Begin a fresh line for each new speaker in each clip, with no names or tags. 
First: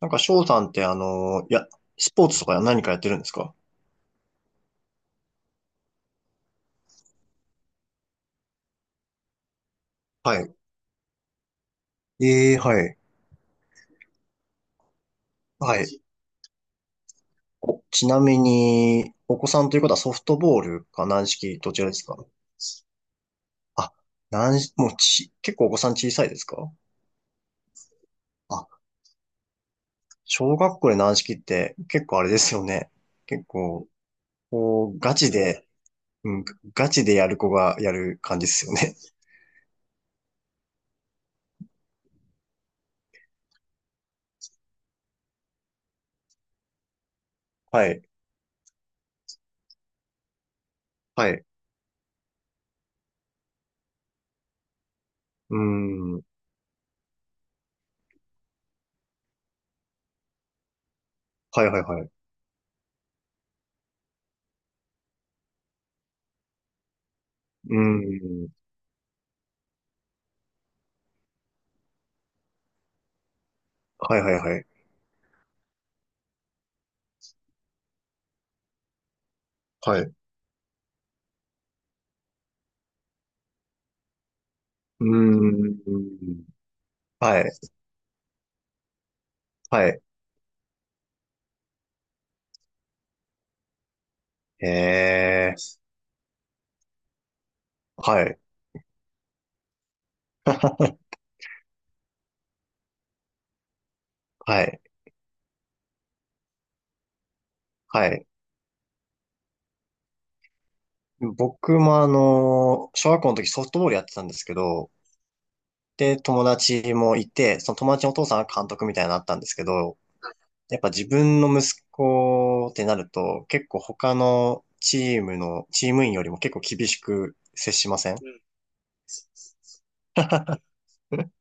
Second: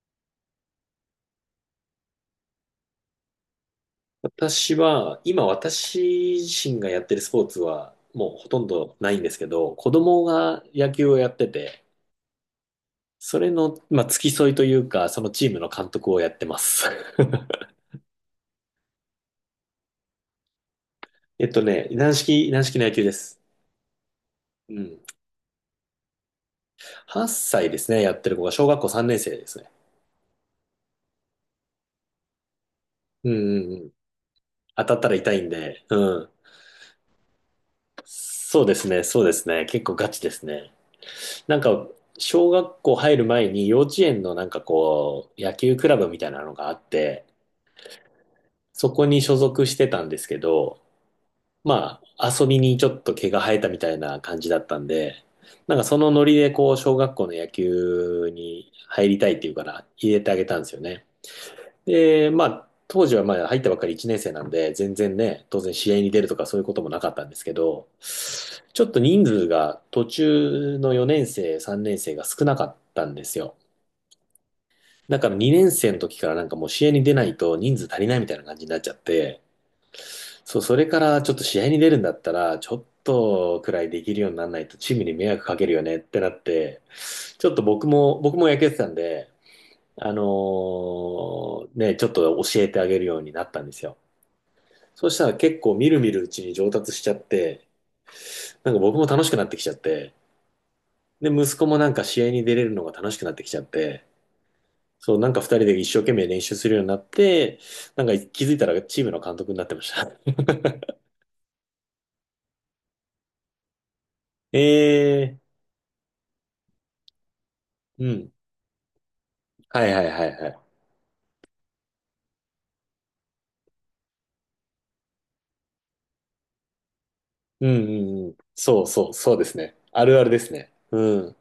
なんか、翔さんって、スポーツとか何かやってるんですか？
私は、今私自身がやってるスポーツはもうほとんどないんですけど、子供
はい。
が野球をやってて、
ええ、はい。
それの、付き添いというか、そのチームの
は
監
い。
督をやってます。
おちなみに、お子さんということはソフトボールか軟 式、どちらです
軟
か？
式軟式の野球です。
あ、軟式、
う
もう
ん。
ち、結構お子さん小さいですか？
8歳ですね、やってる子が小学
あ、
校3年生ですね。
小学校で軟式って結構あれですよね。
うん
結
うんう
構、
ん。当
こ
た
う、
ったら
ガチ
痛いん
で、
で、うん。
うん、ガチでやる子がやる感じで
そ
す
う
よ
です
ね。
ね、そうですね。結構ガチですね。なんか、小学校入る前に幼稚園の野球クラブみたいなのがあって、
はい。
そこに所属してたんですけど、
はい。う
遊びにちょっと毛が生えたみたいな感じだったんで、
ー
なんかその
ん。
ノリでこう、小学校の野球に入りたいっていうから入れてあげたんですよね。
はいはいはい。
で、まあ、当時はまあ入ったばっかり1年生なんで、全然ね、当然試合に出るとかそういうこともなかったんですけ
うー
ど、
ん。
ちょっと人数が途中の4年生、3年生が少なかったんですよ。
はいはいはい。
だから2年生の時からなんかもう試合に出ないと人数足りないみたいな感じになっちゃって、
はい。う
そう、それからちょっと試合に出るんだったら、ちょっとくらいできるようにならないとチーム
ー
に迷惑かけるよねってなっ
ん。
て、
はい。
ちょっと僕も、僕も野球やってたんで、
はい。
ちょっと教えてあげるようになったんですよ。そうしたら
え
結構
え。
みるみるうちに上達しちゃって、
はい。
なんか僕も楽しくなってきちゃって、で、息子もなんか試合に出れるのが楽しくなってきちゃって、
はい。
そう、なんか二人で一生懸命練習するようになって、なん
は
か
い。
気づいたらチームの監督になってました。
僕もあの、小学校の時ソフトボールやってたんですけど、
ええ
で、友達もいて、その友
ー、
達
う
のお父
ん。
さんが監督みたいになったんですけ
はい
ど、
はいはいはい。
やっぱ自分の息子ってなると、結構他のチームの、チーム員よりも結構厳しく
うん
接し
う
ません？
んうん。そうそう、そうですね。あるあるですね。う
うん。
ん。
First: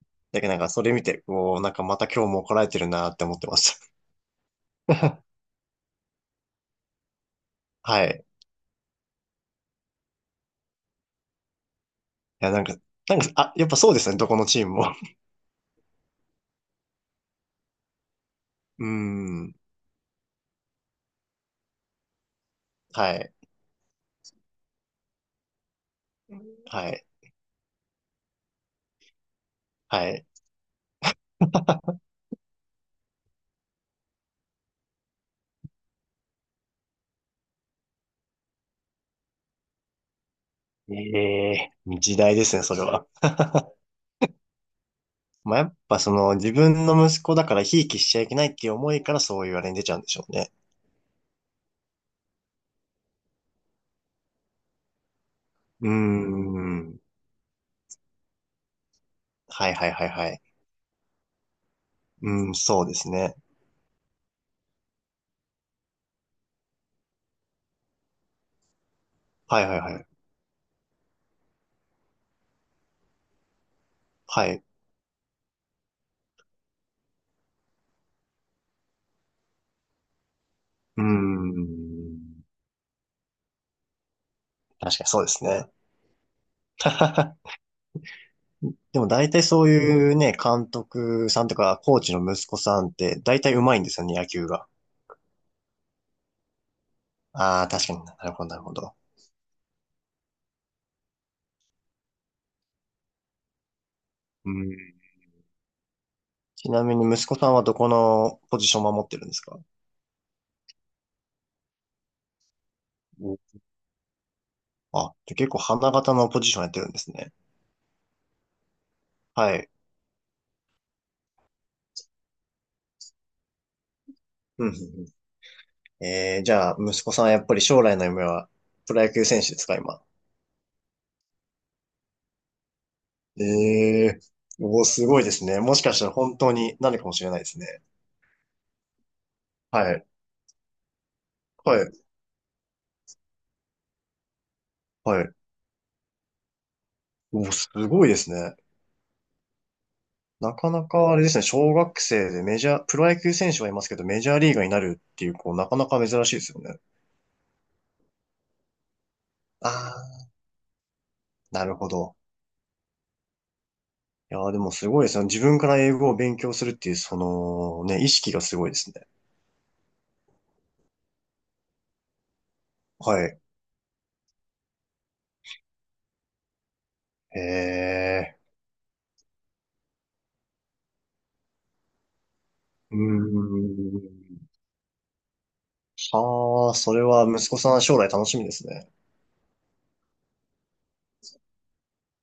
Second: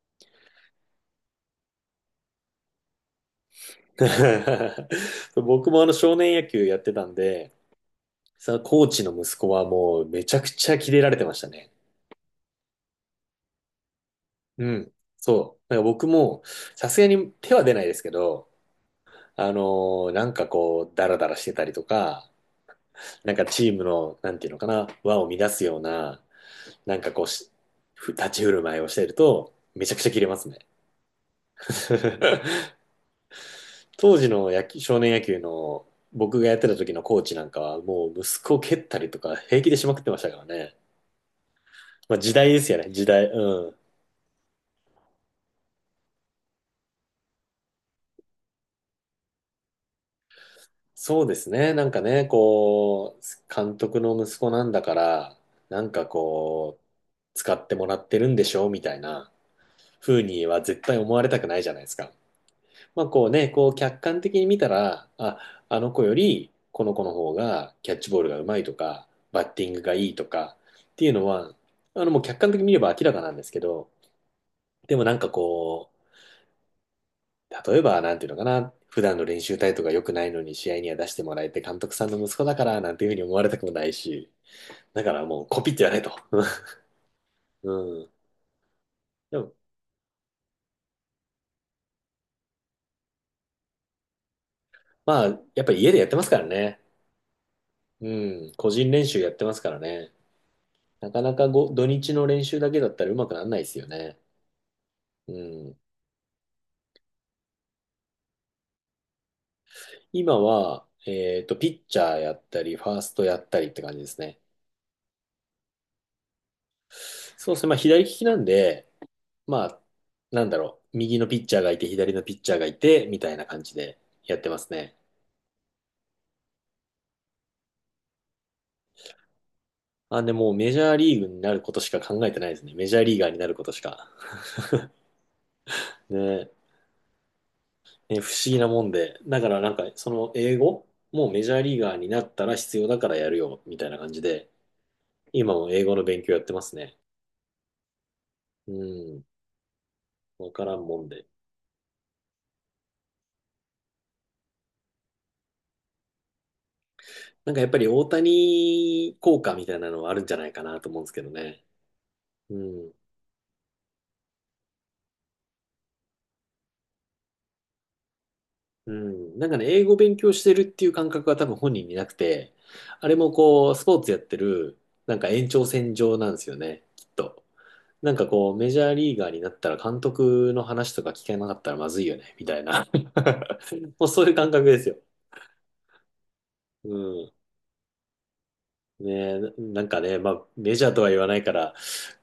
だけどなんかそれ見て、こう、なんかまた今日も怒られてるなって思ってまし た。
僕もあの少年野球やってたんで、
はい。
そのコーチの息子はもうめちゃくちゃキレられてましたね。
いや、なんか、やっぱそうですね、どこのチ
う
ーム
ん。
も。
そう。なんか僕もさすがに手は出ないですけど、
うーん。
なんかこう、ダラダラしてたりとか、
はい、
なんかチームの、なんていうのかな、輪を乱すような、
は
なん
い、
かこうし、ふ立ち振る舞いをしていると、めちゃくち
は
ゃキ
い。
レますね。当時の少年野球の僕がやってた時のコーチなんかはもう息子を蹴ったりとか平気でしまくってましたからね。
ええ、
ま
時
あ時
代で
代
す
で
ね、
す
そ
よ
れ
ね、時
は。
代。うん。
まあ、やっぱその自分の息子だからひいきしちゃいけないっていう思いからそういうあれに出ちゃうんでしょうね。
そうですね、なんかね、こう、監督の息子なんだから、な
うー
んかこう、
ん。
使ってもらってるんでしょみたいな
はいはいはい
風
はい。
には絶対思われたくないじゃないですか。
うん、そうで
まあ
す
こう
ね。
ね、こう客観的に見たら、あ、あの子よりこの子の方がキャッチボールがうまいとか、バッ
は
テ
い
ィン
はい
グが
はい。
いいとかっていうのは、あのもう客観的に見れば明らかなんですけど、
はい。
でもなんかこう、例えばなんていうのかな、普段の練習態度が良くないのに試合には
うー
出してもらえて監督さんの息子
ん。
だからなんていうふうに思われたくもないし、
確
だ
かに
か
そ
ら
うで
も
す
うコ
ね。
ピってやれと。うん。
でも大
で
体
も、
そういうね、監督さんとかコーチの息子さんって大体上手いんですよね、野球が。
まあやっぱり家でやってますからね。
ああ、確かにな
う
るほど、
ん。
なる
個
ほ
人
ど。
練習やってますからね。なかなかご土日の練習だけだったらうまくならないですよね。
うん。
うん。
ちなみに息子さんはどこのポジションを守ってるんですか？
今は、ピッチャーやったり、ファースト
う
や
ん。
ったりって感じですね。
あ、じゃあ結構花形のポジションやってるんですね。
そうですね。まあ、左利きなんで、
は
ま
い。
あ、なんだろう。右のピッチャーがいて、左のピッチャーがいて、みたいな感じでやってま
うん
す
うん
ね。
うん、えー、じゃあ、息子さんはやっぱり将来の夢はプロ野球選手ですか、今。
あ、でも、メジャーリーグになることしか考えてないですね。メジャーリーガーに
え
なることしか。
えー、おー、すごいですね。もしかしたら本
ね、
当になるかもしれないですね。
ね、不思議なもんで。だから、なんか、
はい。
その英語もうメジャーリ
は
ー
い。
ガーになったら必要だからやるよ、みたいな感じで。
はい。
今も英語の勉強やってますね。
おー、すごいですね。
うん。わ
な
か
か
ら
な
んもん
かあれ
で。
ですね、小学生でメジャー、プロ野球選手はいますけど、メジャーリーガーになるっていう、こう、なかなか珍しいですよね。
なんかやっぱり大谷効果みたい
あ
なのはあるん
あ、
じゃないかなと思うんですけどね。
なるほど。
うん。
いやー、でもすごいですね。自分から英語を勉強するっていう、その、ね、意識がすごいで
う
すね。
ん。なんかね、英語勉強してるっていう感覚は多分本人になくて、あれ
は
も
い。
こう、スポーツやってる、なんか延長線上なんですよね、きっ
え
と。なんか
え、
こう、メジャーリーガーになったら監督の話とか聞けなかったらまずいよね、みたいな。
うー
もうそういう
ん。
感覚ですよ。
はあ、
う
それは
ん。
息子さん将来楽しみですね。
ね、なんかね、まあ、メジャーとは言わないから、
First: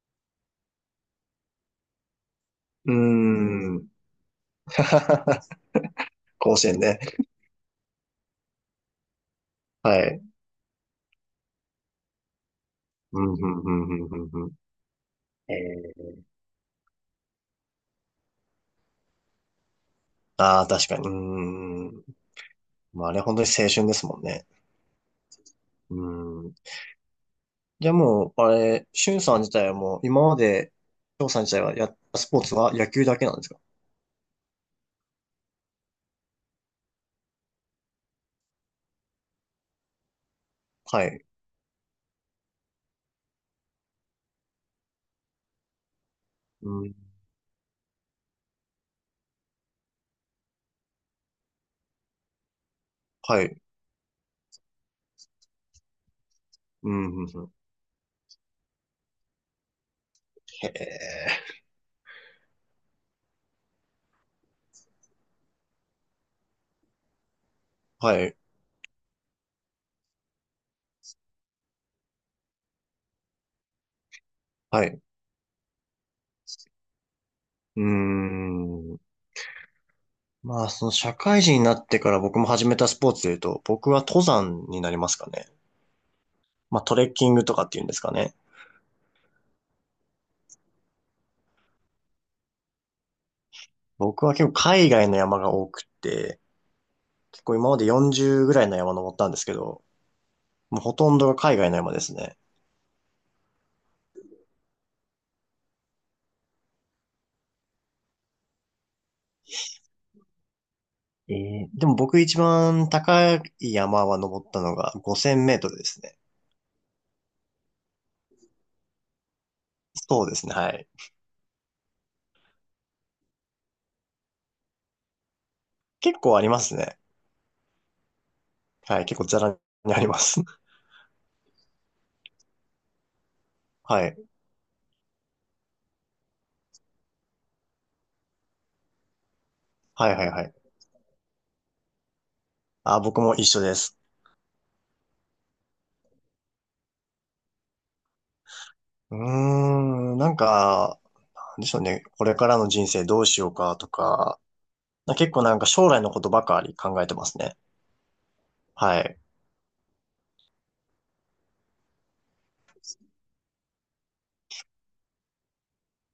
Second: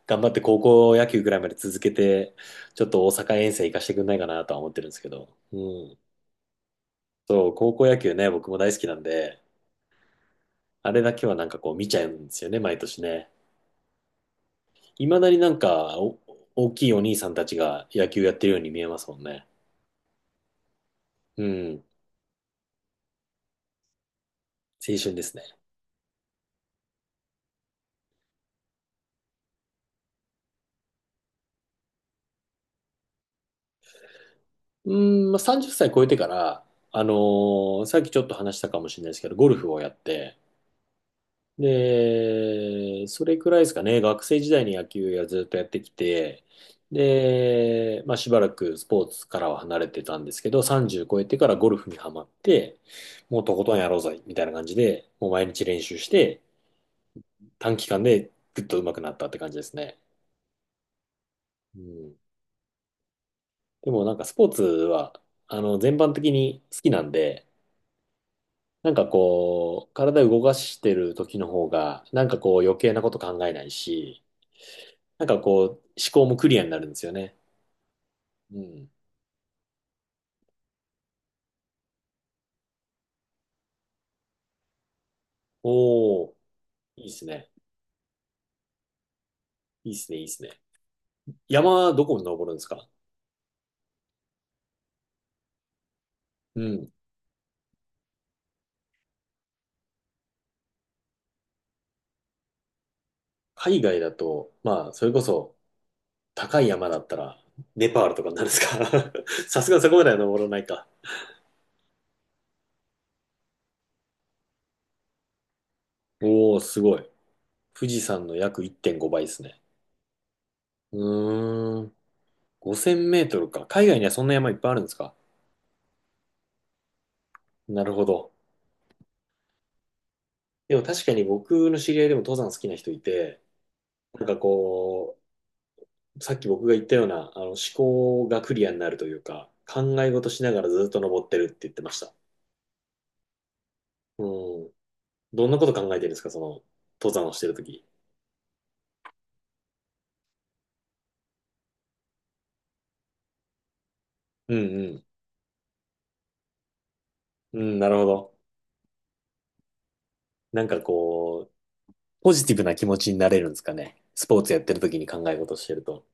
頑張って高校野球ぐらいまで続けて、ちょっ
うー
と大阪遠征行かし
ん。
てくんないかなとは思ってるんですけど、うん。
甲子園ね。
そう、高校野球ね、僕も大好きなんで、
はい。
あれだけはなんかこう見ちゃうんですよね、毎年
う
ね。
ん、うん、うん、うん、うん。うん。
いまだにな
え
んか
え、
お、大きいお兄さんたちが野球やってるように見えますもんね。
ああ、確かに。うー
うん、
ん。まあ、あれ本当に青春ですもんね。
青春ですね。
うーん。じゃあもう、あれ、しゅんさん自体はもう、今まで、しょうさん自体はやったスポーツは野球だけなんですか？
うん、まあ、30歳超えてから、さっきちょっと話したかもしれないですけど、ゴルフをやって、
はい。
で、それくらいですかね、学生時代に野球をずっとやってきて、
うん。
で、まあ、しばらくスポーツからは離れてたんですけど、30超えてからゴルフにはまって、も
は
うと
い。
ことんやろうぜ、みたいな感じで、もう毎日練習して、
うん、うんうん。
短期間でぐっと上手くなったって感じですね。
へえ。
うん。でもなんかスポーツは、あの、全般的に好きなんで、
はい。
なんかこう、体動かしてる時の方が、なんかこう余計なこと考えないし、
はい。う
なんかこう、思考もクリアになるんですよね。
ー
うん。
ん。まあ、その社会人になってから僕も始めたスポーツで言うと、僕は登山になりますかね。
おー、
まあ、ト
い
レ
いで
ッ
す
キング
ね。
とかっていうんですかね。
いいですね、いいですね。山はどこに登るんですか？
僕は結構海外の山が多くって、
うん。
結構今まで40ぐらいの山登ったんですけど、もうほとんどが海外の山ですね。
海外だと、まあ、それこそ高い山だったら、ネパールとかになるんですか？ さすがにそこまでは登らないか。
ええ、でも僕一番高い山は登ったのが5000メートルですね。
おー、すごい。富士山の約1.5倍ですね。
そうですね、はい。
うーん。5000メートルか。海外にはそんな山いっぱいあるんですか？
結構ありますね。
なるほど。
はい、結構ザラにあります。
でも確かに僕の知り合いでも登山好きな人いて、
はい。
なんかこさっき僕が言ったような、あの、思考がクリアになるというか、考え
はいは
事
い
し
は
な
い。
がらずっと登ってるって言ってました。
あ、僕も一緒です。
うん。どんなこと考えてるんですか、その、登山をしてるとき。
うーん、なんか、なんでしょうね。これからの人生どうしようかとか、
うん
結構なんか将来のことばかり考えてますね。
うん。うん、なるほど。
はい。
なんかこう、ポジティブな気持ちになれるんですかね。スポーツやってるときに考え事してると。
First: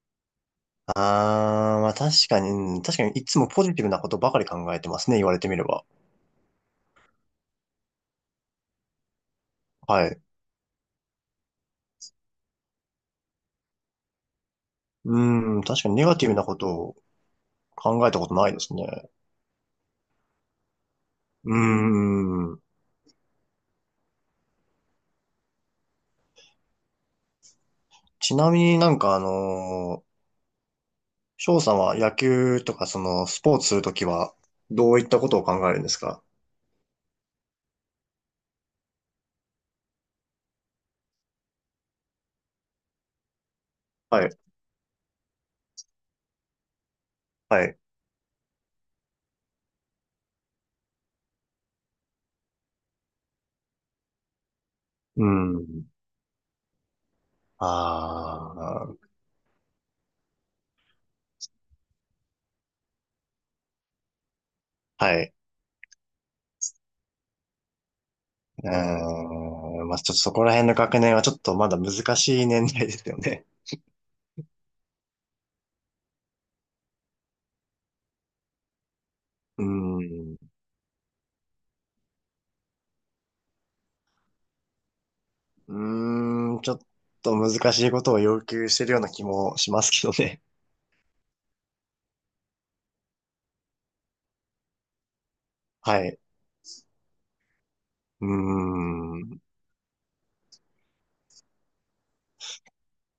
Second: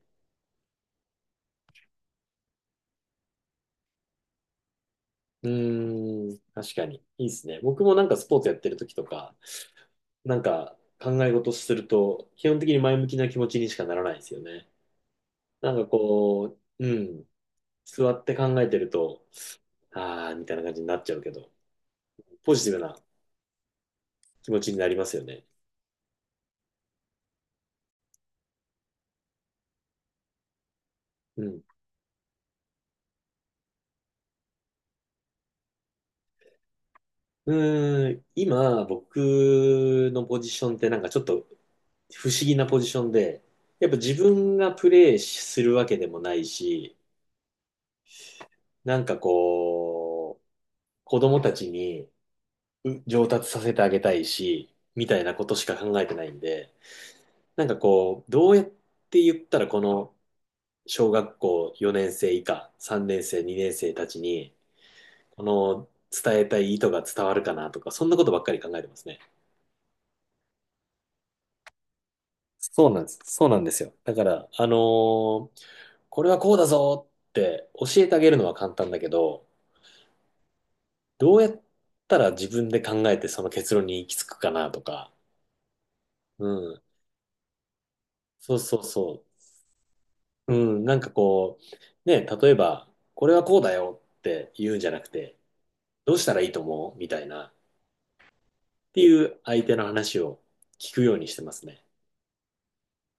あー、まあ確かに、うん、確かにいつもポジティブなことばかり考えてますね。言われ
う
てみれば。
ーん、確かに。いいですね。僕もなんかスポーツやってるときとか、
はい。
なんか考え事すると、基本的に前向きな気持ちにしかならないですよね。
うーん、
なん
確
か
かにネガティブなこ
こ
と
う、う
を
ん、
考
座
えた
っ
こ
て
とない
考
で
え
す
てる
ね。
と、あーみたいな感じになっちゃうけど、
うー
ポ
ん。
ジティブな気持ちになりますよね。
ちなみに、
う
翔
ん。
さんは野球とかそのスポーツするときはどういったことを考えるんですか？
うーん、今、僕のポジションってなんかちょっと不思議なポジションで、やっぱ自
はい。
分がプレイするわけでもないし、
はい。
なんかこう、子供たちに上達させてあげたいし、みたい
う
なことしか
ん。
考えてないんで、なんかこう、どうやっ
ああ、
て言ったらこの小学校4年生以下、3年生、2年生たちに、
はい。
この伝えたい意図が伝わるかなとか、そんなことばっかり
う
考えてますね。
ーん。まあ、ちょっとそこら辺の学年はちょっとまだ難しい年代
そ
で
うなんで
すよ
す。そ
ね。
うなんですよ。だから、ーこれはこうだぞって教えてあげるのは簡単だけど、
うん。う
どうやったら自分で考えてその結論に行き着くかなとか、
ー
う
ん、ちょっ
ん。
と難しいことを要
そう
求し
そう
てるような気
そ
もしますけどね。
う。うん。なんかこう、ね、例えば、これはこうだよって言うんじゃなくて、
は
どう
い。
したらいいと思うみたいな、っ
うー
ていう
ん。
相手の話を聞くようにしてますね。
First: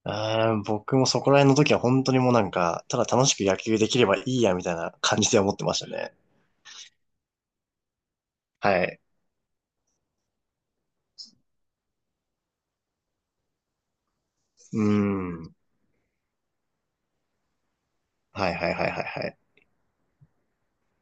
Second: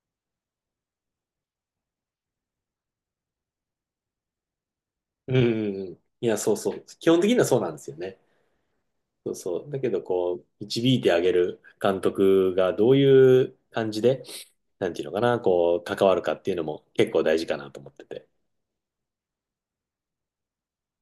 あー、僕もそこら辺の時は本当にもうなんか、ただ楽しく野球できればいいやみたいな感じ
うん
で
う
思ってま
ん
した
うん。
ね。
いや、そうそう。基本的にはそうなんですよね。
はい。
そうそう。だけど、こう、導いてあげる監督がどういう感じで、
う
なんていうのかな、
ーん。
こう、関わるかっていうのも結構大事かなと思ってて。
はいはいはいはいはい。